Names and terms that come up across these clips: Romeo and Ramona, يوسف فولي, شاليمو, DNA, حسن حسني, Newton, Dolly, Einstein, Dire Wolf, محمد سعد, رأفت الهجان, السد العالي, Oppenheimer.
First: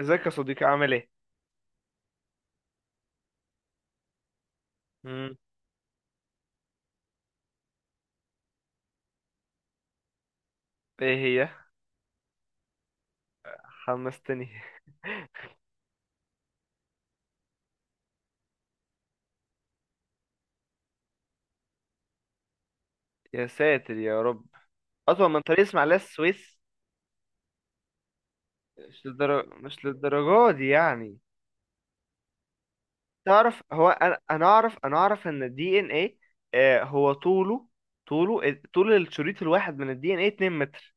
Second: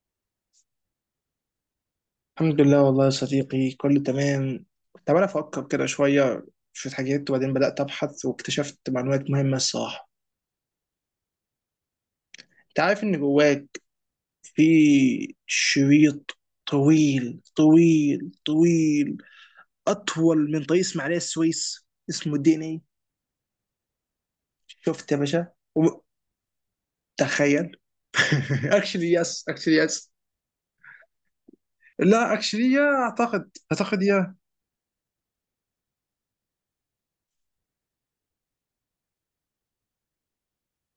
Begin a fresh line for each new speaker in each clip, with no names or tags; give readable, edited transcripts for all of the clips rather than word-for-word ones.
ازيك يا صديقي؟ عامل ايه؟
الحمد لله والله يا صديقي، كله تمام. كنت عمال
مم.
افكر كده شويه، شويه حاجات، وبعدين بدات ابحث واكتشفت معلومات مهمه الصراحه.
ايه هي؟
انت عارف ان جواك
حمستني.
في شريط طويل طويل طويل، اطول من طريق اسماعيليه السويس، اسمه دي ان اي.
يا ساتر يا رب.
شفت يا
اطول من
باشا؟
طريق اسماعيليه
وم-
السويس؟
تخيل.
مش
اكشلي يس،
للدرجة،
اكشلي
مش
يس.
للدرجة دي يعني.
لا اكشلي، يا اعتقد
تعرف، هو
اعتقد
انا
يا،
انا اعرف، اعرف ان الدي ان ايه هو طوله، طوله، طول الشريط الواحد من الدي ان ايه 2 متر.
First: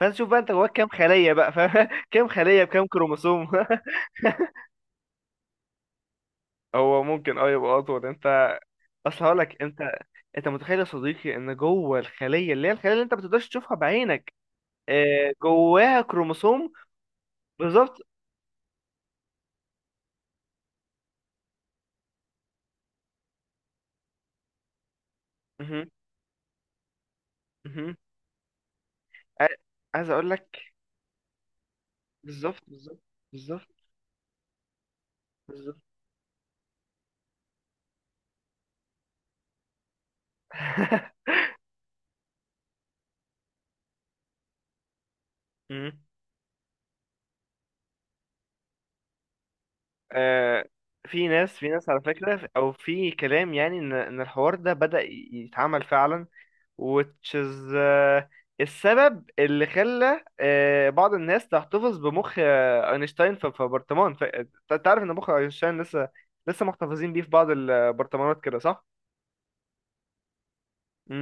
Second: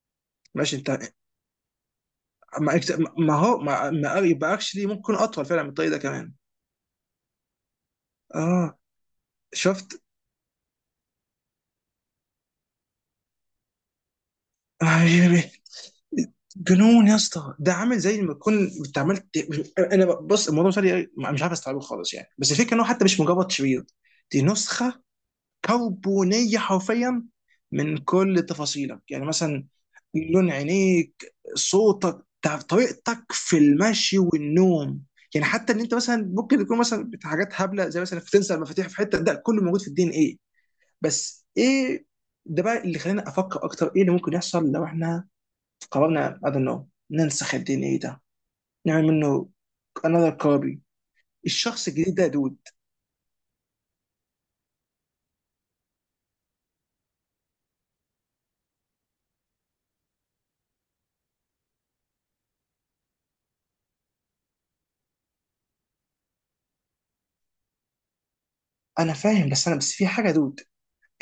فانت شوف بقى، انت جواك
ماشي.
كام
انت
خلية بقى، فاهم؟ كام خلية
ما
بكام
ما
كروموسوم؟
هو ما ما- يبقى اكشلي ممكن اطول فعلا من الطريق ده كمان.
هو ممكن، اه، يبقى اطول. انت
اه،
اصل هقول لك. انت
شفت.
انت متخيل يا صديقي ان جوه الخليه، اللي هي الخليه اللي انت ما بتقدرش تشوفها بعينك،
آه،
جواها كروموسوم؟
جنون يا اسطى، ده
بالظبط.
عامل زي ما تكون انت عملت. انا بص، الموضوع مش عارف، مش عارف استوعبه خالص يعني، بس الفكره انه حتى مش مجرد شرير، دي نسخه
مهم،
كربونيه حرفيا
مهم.
من كل تفاصيلك. يعني
ع-
مثلا
عايز اقول
لون
لك.
عينيك، صوتك،
بالظبط، بالظبط،
طريقتك في
بالظبط،
المشي والنوم. يعني حتى
بالظبط.
ان انت مثلا ممكن تكون مثلا حاجات هبله، زي مثلا بتنسى المفاتيح في حته، ده كله موجود في الدي ان ايه. بس ايه، ده بقى اللي خلاني افكر اكتر، ايه اللي ممكن يحصل لو احنا
مم.
قررنا I don't know ننسخ الدي ان ايه ده، نعمل منه another
آه،
copy
في ناس في
الشخص
ناس على
الجديد ده يا
فكره،
دود؟
او في كلام يعني ان الحوار ده بدأ يتعمل فعلا، which is، السبب اللي خلى بعض الناس تحتفظ بمخ اينشتاين في برطمان. انت عارف ان مخ اينشتاين لسه، لسه محتفظين بيه في بعض البرطمانات كده، صح؟
انا فاهم، بس انا بس في حاجه يا دود.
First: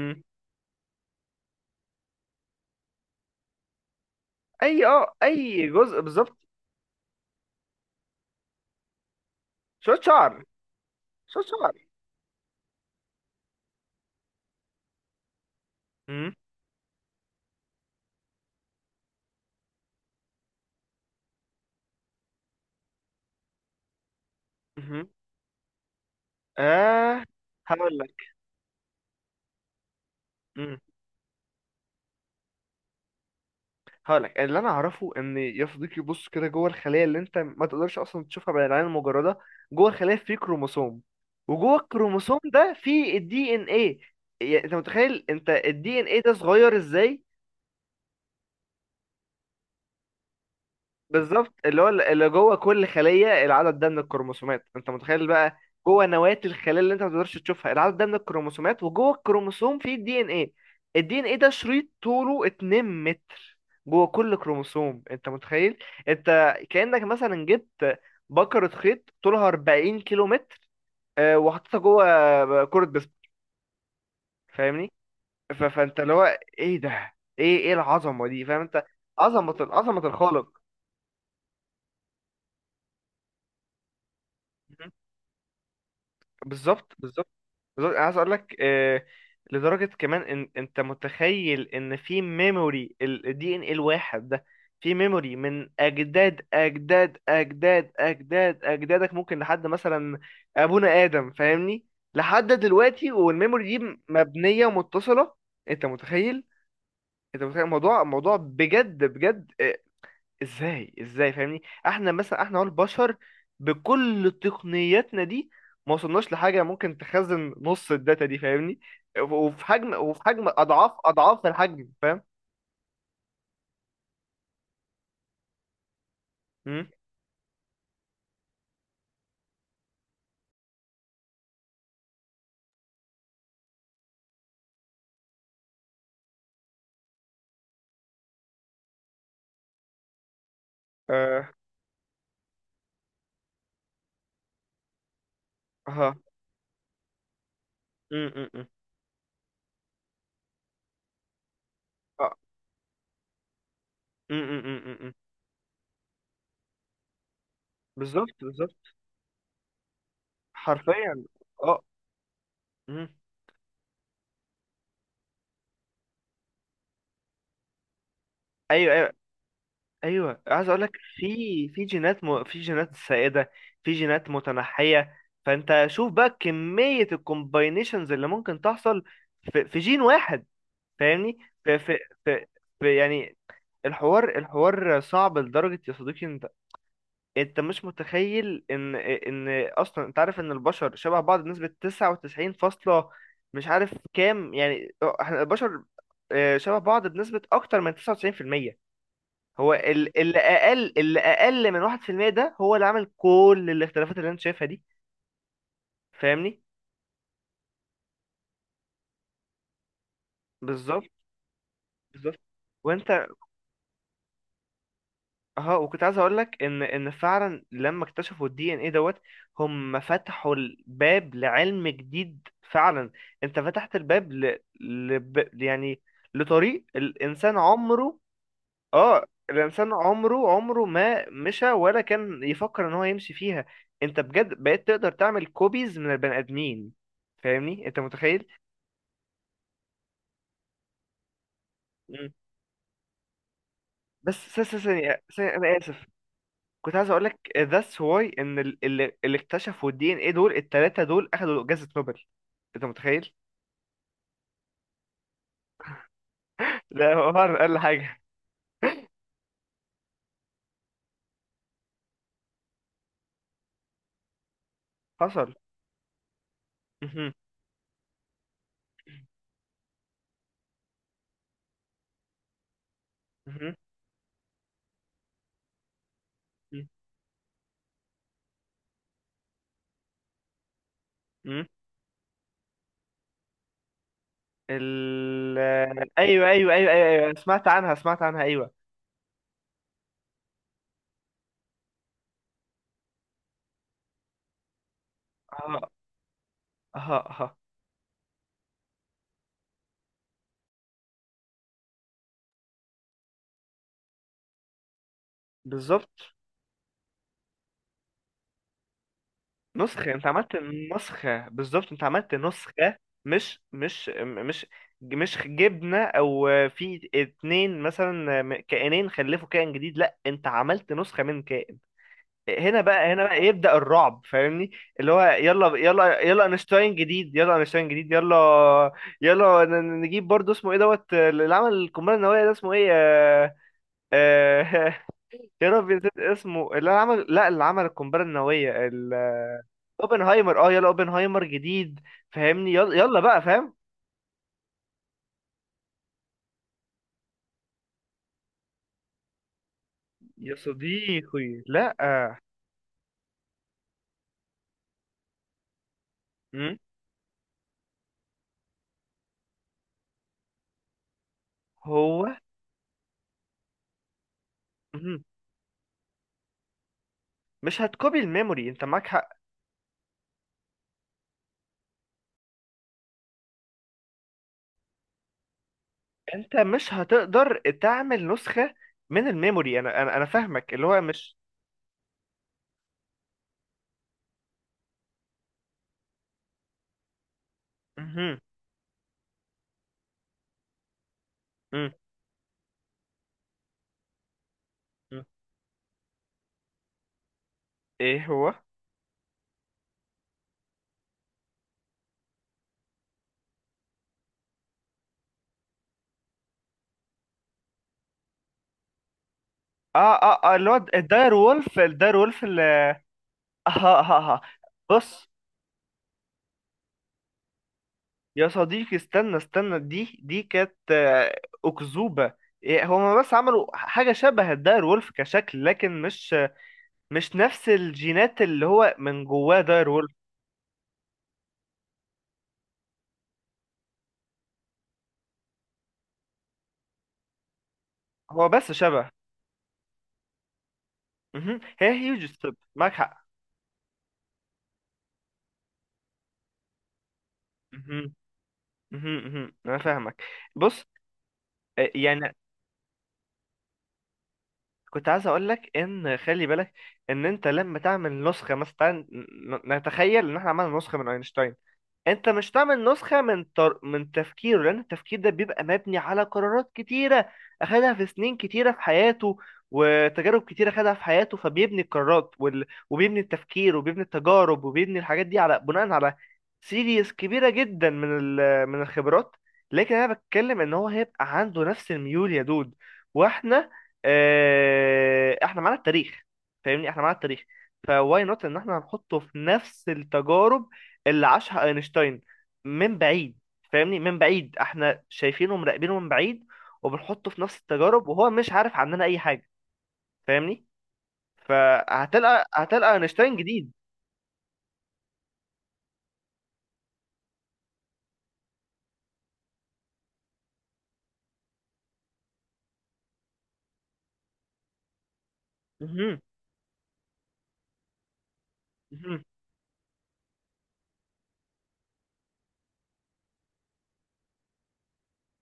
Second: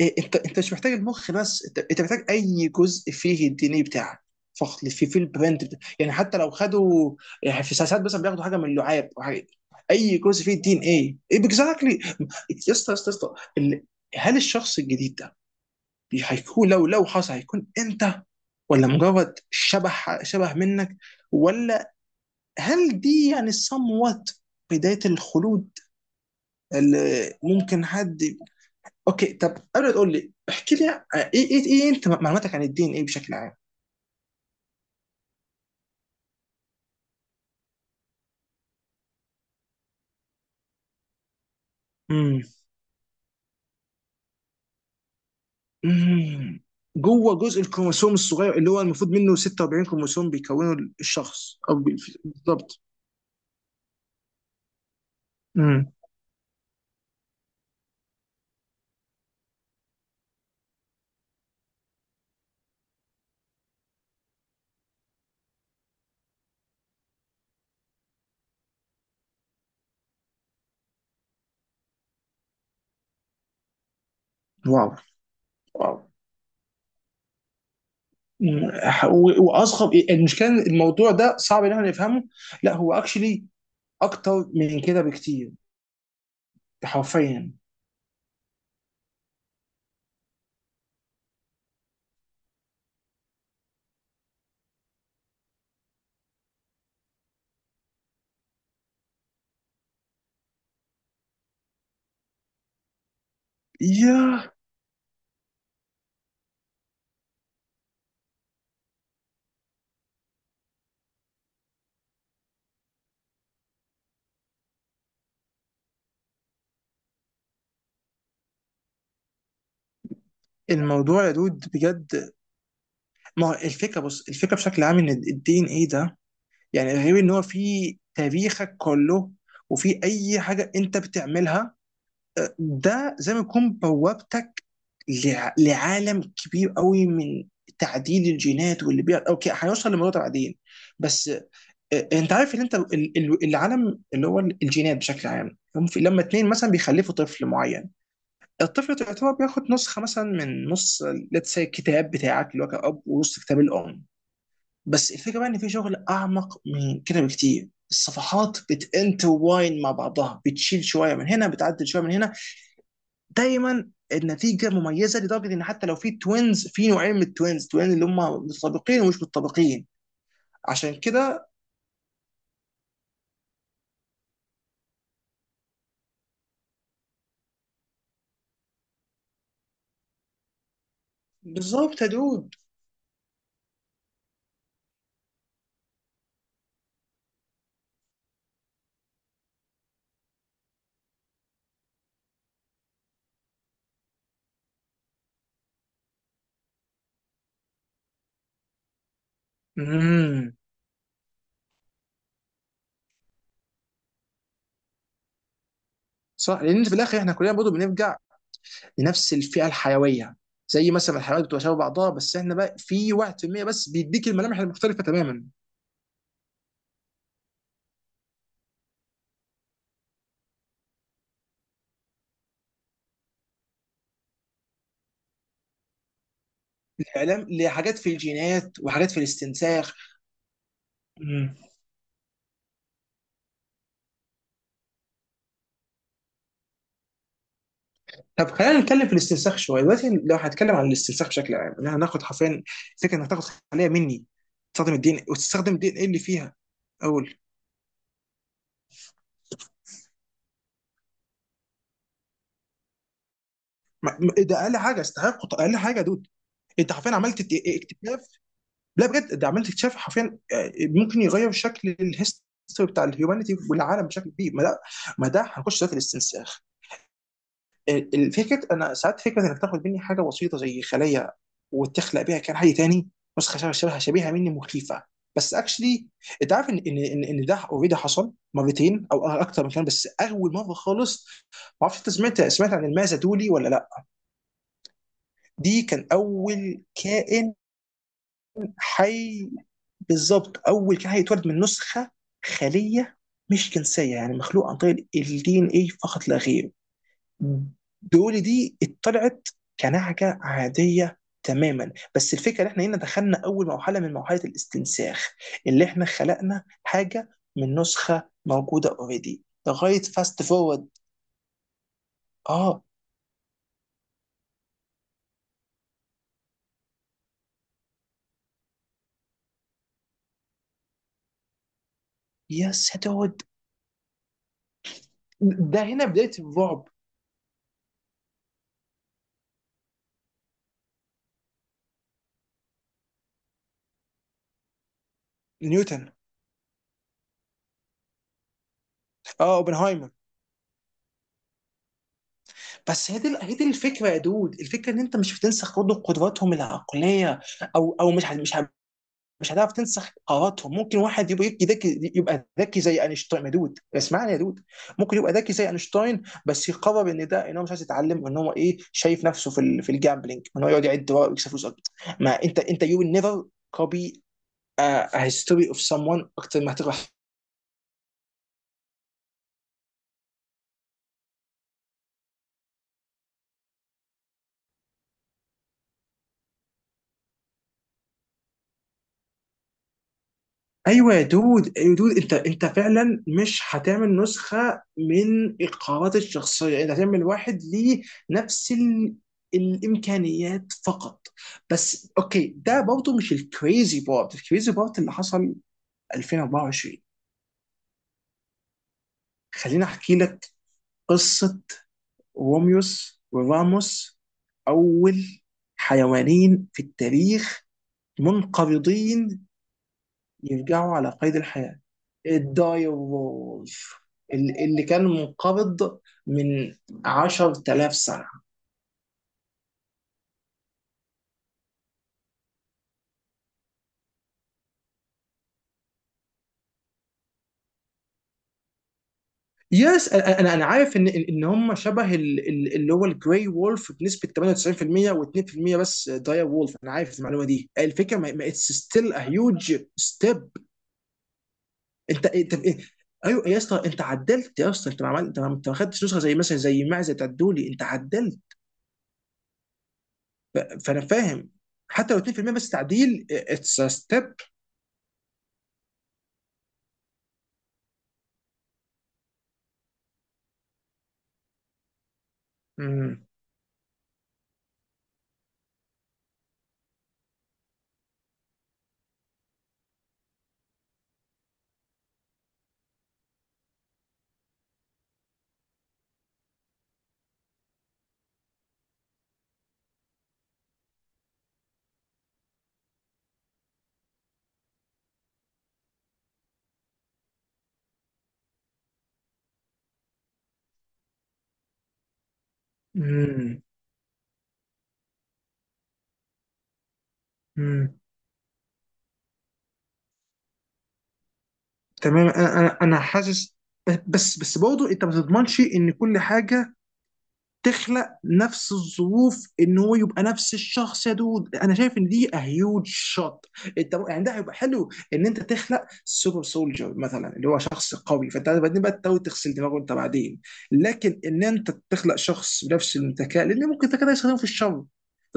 إيه، انت مش محتاج المخ، بس انت محتاج اي جزء فيه الدي ان ايه بتاعك،
اي،
فخل في
اه،
في البرنت
اي
بتاع.
جزء
يعني
بالظبط.
حتى لو خدوا، يعني في ساعات مثلا بياخدوا حاجه من اللعاب أو حاجة،
شوية
اي جزء
شعر،
فيه الدي ان ايه
شوية شعر.
اكزاكتلي. يا اسطى، يا اسطى، يا اسطى، هل الشخص الجديد ده،
امم،
هيكون، لو لو حصل، هيكون انت؟ ولا مجرد شبه منك؟ ولا هل دي يعني somewhat بداية
امم،
الخلود
اه.
اللي ممكن
هقول
حد. اوكي، طب قبل ما تقول لي احكي
لك،
لي ايه، إيه انت معلوماتك عن الدين ايه بشكل عام؟
هقولك اللي انا اعرفه، ان يا صديقي بص كده، جوه الخليه اللي انت ما تقدرش اصلا تشوفها بالعين المجرده، جوه الخليه في كروموسوم، وجوه الكروموسوم
امم.
ده في الدي ان ايه. يعني انت متخيل انت الدي ان ايه ده
امم.
صغير ازاي؟
جوه جزء الكروموسوم الصغير اللي هو المفروض منه 46 كروموسوم بيكونوا
بالظبط.
الشخص او
اللي هو اللي جوه
بالظبط.
كل خلية العدد ده من الكروموسومات، انت متخيل بقى؟
امم.
جوه نواة الخلية اللي انت ما تقدرش تشوفها، العدد ده من الكروموسومات، وجوه الكروموسوم فيه الدي ان ايه. الدي ان ايه ده شريط طوله 2 متر جوه كل كروموسوم، انت متخيل؟ انت كأنك مثلا جبت بكرة خيط طولها 40 كيلو متر، اه، وحطيتها جوه كرة بيسبول،
واو.
فاهمني؟
واو.
فانت اللي هو ايه ده، ايه العظمة دي، فاهم
مم.
انت؟
واصعب
عظمة
المشكله
الخالق.
إن الموضوع ده صعب ان احنا نفهمه. لا، هو اكشلي اكتر من
مهم.
كده بكتير،
بالظبط، بالظبط.
حرفيا.
بالظبط، انا عايز اقول لك، لدرجه كمان ان انت متخيل ان في ميموري الدي ان ايه الواحد ده، في ميموري من اجداد اجدادك، ممكن لحد مثلا ابونا ادم، فاهمني؟ لحد دلوقتي، والميموري دي
يا
مبنيه ومتصله. انت متخيل؟ انت متخيل الموضوع موضوع بجد بجد؟ ازاي، ازاي، فاهمني؟ احنا مثلا، احنا هو البشر بكل تقنياتنا دي ما وصلناش لحاجه ممكن تخزن نص الداتا دي، فاهمني؟ وفي حجم، وفي حجم اضعاف
الموضوع يا
اضعاف
دود
الحجم، فاهم؟
بجد. ما هو الفكره، بص، الفكره بشكل عام ان الدي ان ايه ده
امم،
يعني غير ان هو في تاريخك كله وفي اي حاجه انت بتعملها، ده زي ما يكون بوابتك لعالم كبير قوي من تعديل الجينات واللي بيع. اوكي، هنوصل لموضوع بعدين، بس
اه،
انت عارف ان انت العالم اللي هو الجينات بشكل عام، هم
ها،
لما 2 مثلا بيخلفوا طفل معين،
امم، امم، أمم.
الطفل يعتبر بياخد نسخه مثلا من نص، لتس الكتاب
آه.
بتاعك اللي هو كأب ونص كتاب الام.
أمم، أمم، أمم، أمم.
بس الفكره بقى ان في شغل اعمق من كده بكتير،
بالظبط،
الصفحات
بالظبط،
بتنتواين مع بعضها، بتشيل شويه
حرفيا،
من هنا،
اه،
بتعدل شويه من هنا،
أمم.
دايما النتيجه مميزه، لدرجه ان حتى لو في توينز، في نوعين من التوينز، توين اللي هم
ايوه،
متطابقين
ايوه،
ومش متطابقين.
ايوه، عايز اقول لك،
عشان كده
في جينات سائده، في جينات متنحيه، فانت شوف بقى كميه الكومباينيشنز اللي ممكن تحصل في جين واحد، فاهمني؟ في... في...
بالظبط يا
في...
دود.
في يعني، الحوار صعب لدرجه، يا صديقي انت، انت مش متخيل ان اصلا انت عارف ان البشر شبه بعض بنسبه 99 فاصله، مش عارف كام، يعني احنا البشر، شبه بعض بنسبه اكتر من 99%. هو اللي
مم.
اقل، اللي اقل من 1% ده هو اللي عمل كل الاختلافات اللي انت شايفها دي، فاهمني؟
صح، لان في الاخر احنا كلنا برضه بنرجع لنفس الفئه الحيويه، زي
بالظبط،
مثلا الحيوانات بتبقى شبه بعضها،
بالظبط.
بس احنا بقى في
وانت،
1% بس بيديك الملامح المختلفه تماما.
اه، وكنت عايز اقول لك ان فعلا لما اكتشفوا الدي ان ايه دوت، هم فتحوا الباب لعلم جديد فعلا. انت فتحت الباب يعني لطريق
الاعلام
الانسان
لحاجات في
عمره،
الجينات وحاجات في
اه، الانسان
الاستنساخ.
عمره، عمره ما
مم.
مشى ولا كان يفكر ان هو يمشي فيها. انت بجد بقيت تقدر تعمل كوبيز من البني ادمين، فاهمني؟ انت متخيل؟
طب خلينا نتكلم في الاستنساخ شويه دلوقتي. لو هنتكلم عن الاستنساخ بشكل عام، ان احنا هناخد
مم.
حرفيا فكره انك تاخد خليه مني،
بس
تستخدم الدين إيه؟
ثانية انا
وتستخدم الدين
اسف.
ايه اللي فيها.
كنت عايز اقول
اول
لك that's why ان اللي اكتشفوا الدي ان ايه دول، التلاتة دول اخدوا جائزة نوبل، انت متخيل؟
ده اقل حاجه استحق، اقل حاجه يا دود. انت
لا
حرفيا
هو،
عملت
اقل حاجة.
اكتشاف. لا، بجد، ده عملت اكتشاف حرفيا، ممكن يغير شكل الهيستوري بتاع الهيومانيتي والعالم بشكل كبير. ما ده، ما ده
حصل؟
هنخش في الاستنساخ.
مهم.
الفكره، انا ساعات فكره انك تاخد مني حاجه بسيطه زي خليه، وتخلق بيها كائن حي تاني، نسخه
مهم.
شبه شبيهه مني، مخيفه، بس اكشلي انت عارف ان ان ان إن ده اوريدي حصل مرتين او اكتر من كده، بس اول مره خالص.
مهم.
ما اعرفش انت سمعت عن المازا دولي ولا لا؟
ال،
دي كان
ايوه، ايوه، ايوه،
اول
ايوه، أيوة. أيوه،
كائن
سمعت عنها، سمعت عنها، ايوه.
حي، بالظبط اول كان هيتولد من نسخه خليه مش جنسيه، يعني مخلوق عن طريق الدي ان
اه،
اي فقط لا غير.
اه، اه،
دول دي اتطلعت كنعجه عاديه تماما، بس الفكره ان احنا هنا دخلنا اول مرحله من مرحله الاستنساخ، اللي احنا
بالظبط.
خلقنا حاجه من نسخه موجوده اوريدي، لغايه
نسخة انت
فاست
عملت،
فورورد.
نسخة بالظبط، انت عملت
اه،
نسخة. مش مش مش مش جبنة، او في اتنين مثلا كائنين خلفوا كائن جديد، لا انت عملت نسخة من كائن.
يا
هنا بقى، هنا بقى
سدود،
يبدأ الرعب، فاهمني؟ اللي هو يلا،
ده هنا
يلا،
بدايه
يلا
الرعب.
اينشتاين جديد، يلا اينشتاين جديد، يلا، يلا، نجيب برضه اسمه ايه دوت، اللي عمل القنبلة النووية ده اسمه ايه، آه، يا ربي
نيوتن.
نسيت اسمه، اللي عمل، لا اللي عمل القنبلة النووية.
اه، اوبنهايمر.
اوبنهايمر، اه، يلا اوبنهايمر جديد، فاهمني؟ يلا،
بس
يلا
هي دي
بقى،
هي دي
فاهم؟
الفكره يا دود، الفكره ان انت مش هتنسخ برضه قدراتهم العقليه، او او مش ه- مش ه- مش هتعرف تنسخ
يا
قراراتهم. ممكن واحد يبقى
صديقي
يبقى
لا.
ذكي، زي اينشتاين يا دود، اسمعني يا دود. ممكن يبقى ذكي زي اينشتاين بس
مم.
يقرر ان ده، ان هو مش عايز يتعلم، وان هو ايه، شايف نفسه في في الجامبلينج، ان هو يقعد يعد ورق ويكسب فلوس اكتر.
هو،
ما انت يو نيفر كوبي a a
مم،
history of someone اكتر ما هتقرا.
مش هتكوبي الميموري، انت معاك حق. انت مش هتقدر تعمل نسخة من الميموري. انا فاهمك، اللي هو
ايوه يا
مش،
دود، ايوه يا دود، انت فعلا مش هتعمل نسخه من القرارات الشخصيه، انت هتعمل واحد ليه
مهم.
نفس ال، الامكانيات فقط.
مم.
بس اوكي، ده برضه مش الكريزي بارت اللي
مم.
حصل 2024،
ايه هو؟ اه،
خليني احكي لك قصه روميوس وراموس، اول حيوانين في التاريخ منقرضين
اه، اه، اللي هو
يرجعوا على
الداير
قيد
وولف،
الحياة،
الداير وولف اللي اه، اه،
الدايوولف،
اه، آه.
اللي كان
بص
منقبض من 10,000 سنة.
يا صديقي، استنى استنى، دي كانت أكذوبة. إيه، هما بس عملوا حاجة شبه الداير وولف كشكل، لكن مش، مش نفس الجينات اللي هو من جواه داير وولف.
يس، انا انا أنا عارف ان ان إن هم شبه اللي هو الجراي وولف بنسبه 98%، و2% بس داير وولف. انا عارف المعلومه دي، الفكره
هو
ما
بس
اتس
شبه.
ستيل ا هيوج ستيب.
مهم. هي هيوج
انت
ستيب،
انت
معاك حق.
ايوه يا اسطى، انت عدلت يا اسطى، انت ما عملت انت ما أنت ما خدتش نسخه زي مثلا زي معزه بتاعت دولي، انت
مهم.
عدلت.
مهم. مهم. أنا فاهمك. بص،
فانا فاهم حتى لو
يعني
2% بس تعديل، اتس ستيب.
كنت عايز أقول لك إن خلي بالك، إن أنت لما تعمل نسخة، مثلا تعال نتخيل إن إحنا عملنا نسخة من أينشتاين. انت مش تعمل نسخة
امم.
من تفكيره، لان التفكير ده بيبقى مبني على قرارات كتيرة اخدها في سنين كتيرة في حياته، وتجارب كتيرة اخدها في حياته، فبيبني القرارات وبيبني التفكير وبيبني التجارب وبيبني الحاجات دي على، بناء على سيريز كبيرة جدا من الخبرات. لكن انا بتكلم ان هو هيبقى عنده نفس الميول يا دود. واحنا، اه، احنا معانا التاريخ، فاهمني؟ احنا معانا التاريخ، فواي نوت ان احنا هنحطه في نفس التجارب اللي عاشها اينشتاين، من بعيد،
امم.
فاهمني؟ من بعيد احنا شايفينه ومراقبينه من بعيد، وبنحطه في نفس
امم.
التجارب، وهو مش عارف عننا اي حاجه، فاهمني؟
تمام،
فهتلقى،
انا انا
هتلقى
أنا
اينشتاين
حاسس،
جديد.
بس برضه انت ما تضمنش ان كل حاجه تخلق نفس الظروف، ان هو يبقى نفس الشخص يا دود. انا شايف ان دي هيوج شوت. انت يعني، ده هيبقى حلو ان انت تخلق
مهم.
سوبر سولجر مثلا، اللي هو شخص قوي، فانت بعدين بقى تحاول
مهم.
تغسل دماغه انت بعدين. لكن ان انت تخلق شخص بنفس الذكاء، لان ممكن الذكاء ده يستخدمه في الشر،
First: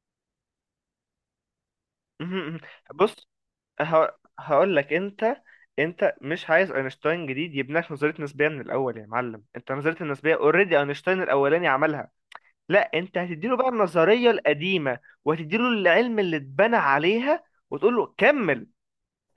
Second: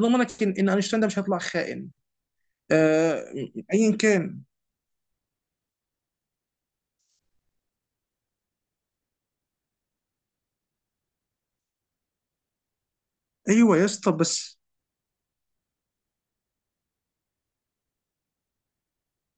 ضمنك إن اينشتاين ده مش هيطلع خائن؟
مهم.
آه.
بص،
ايا
ه...
كان.
هقول لك. انت انت مش عايز اينشتاين جديد يبني لك نظريه نسبيه من الاول يا معلم، انت نظريه النسبيه اوريدي اينشتاين الاولاني عملها. لا انت هتديله بقى
ايوه يا اسطى،
النظريه
بس
القديمه وهتديله العلم اللي اتبنى عليها وتقول له كمل،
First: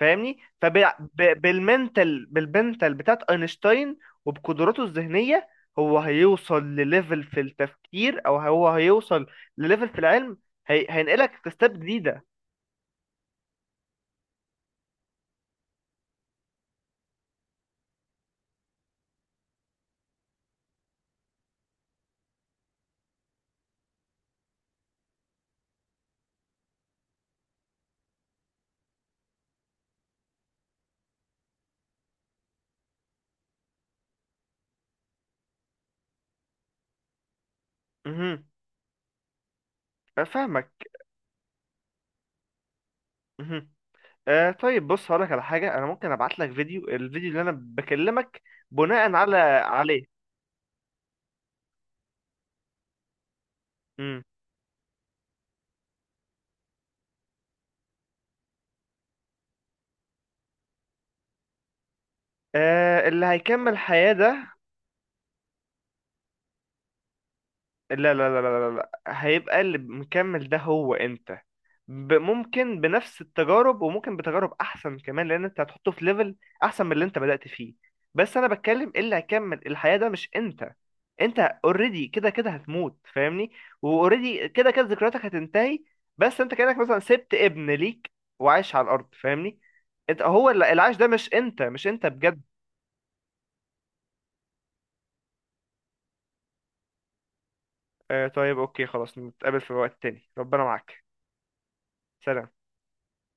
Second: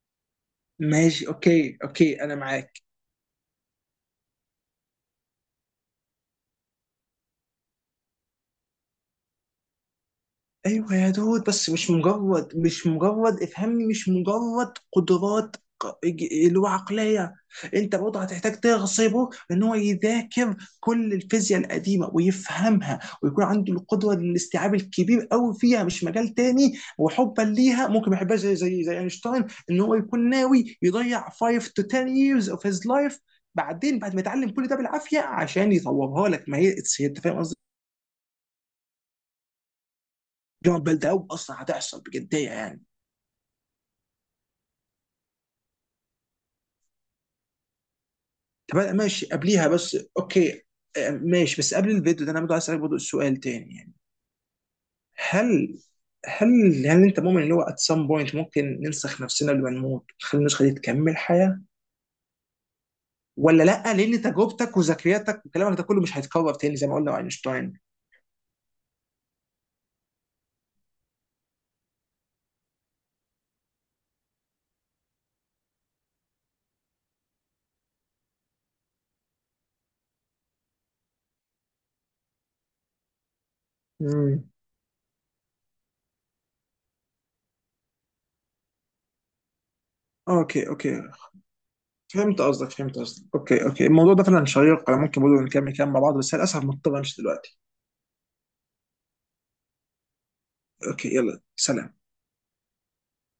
فاهمني؟
ماشي، اوكي، اوكي انا معاك.
بالمنتال بتاعت اينشتاين وبقدراته الذهنيه، هو هيوصل لليفل في التفكير، او هو هيوصل لليفل في العلم.
ايوه يا
هينقلك
دود، بس
لستاب
مش
جديده.
مجرد مش مجرد افهمني، مش مجرد قدرات اللي هو عقليه. انت برضه هتحتاج تغصبه ان هو يذاكر كل الفيزياء القديمه ويفهمها ويكون عنده القدره للاستيعاب الكبير قوي فيها، مش مجال تاني. وحبا ليها ممكن ما يحبهاش، زي اينشتاين، ان هو يكون ناوي يضيع 5 to 10 years of his life بعدين بعد ما يتعلم كل ده بالعافيه عشان يطورها لك. ما هي انت فاهم قصدي؟
امم،
جامعة
فاهمك.
بلد قوي اصلا هتحصل بجديه يعني.
امم، آه طيب بص، هقولك على حاجه. انا ممكن ابعت لك فيديو، الفيديو اللي انا بكلمك
طب أنا
بناء
ماشي قبليها، بس
عليه.
اوكي. آه، ماشي. بس قبل الفيديو ده انا برضه عايز اسالك برضه سؤال تاني يعني.
امم،
هل هل انت مؤمن ان هو at some point ممكن ننسخ نفسنا قبل ما نموت ونخلي النسخه دي تكمل حياه؟
آه اللي
ولا
هيكمل
لا،
حياه
لان
ده؟
تجربتك وذكرياتك وكلامك ده كله مش هيتكرر تاني زي ما قلنا مع اينشتاين.
لا. هيبقى اللي مكمل ده هو انت، ممكن بنفس التجارب وممكن بتجارب احسن كمان، لان انت هتحطه في ليفل احسن من اللي انت بدأت فيه. بس انا بتكلم، إيه، اللي هيكمل الحياة ده مش انت، انت اوريدي كده كده هتموت، فاهمني؟ واوريدي
امم.
كده كده ذكرياتك هتنتهي، بس انت كأنك مثلا سبت ابن ليك وعايش على الارض، فاهمني؟ انت هو
اوكي،
اللي، العيش ده
اوكي،
مش انت، مش انت
فهمت
بجد.
قصدك، فهمت قصدك. اوكي، اوكي، الموضوع ده فعلا شيق، انا ممكن برضه نكمل كلام مع بعض، بس للاسف مضطر امشي دلوقتي.
آه طيب اوكي، خلاص نتقابل في وقت تاني، ربنا معاك.
اوكي، يلا، سلام.
سلام.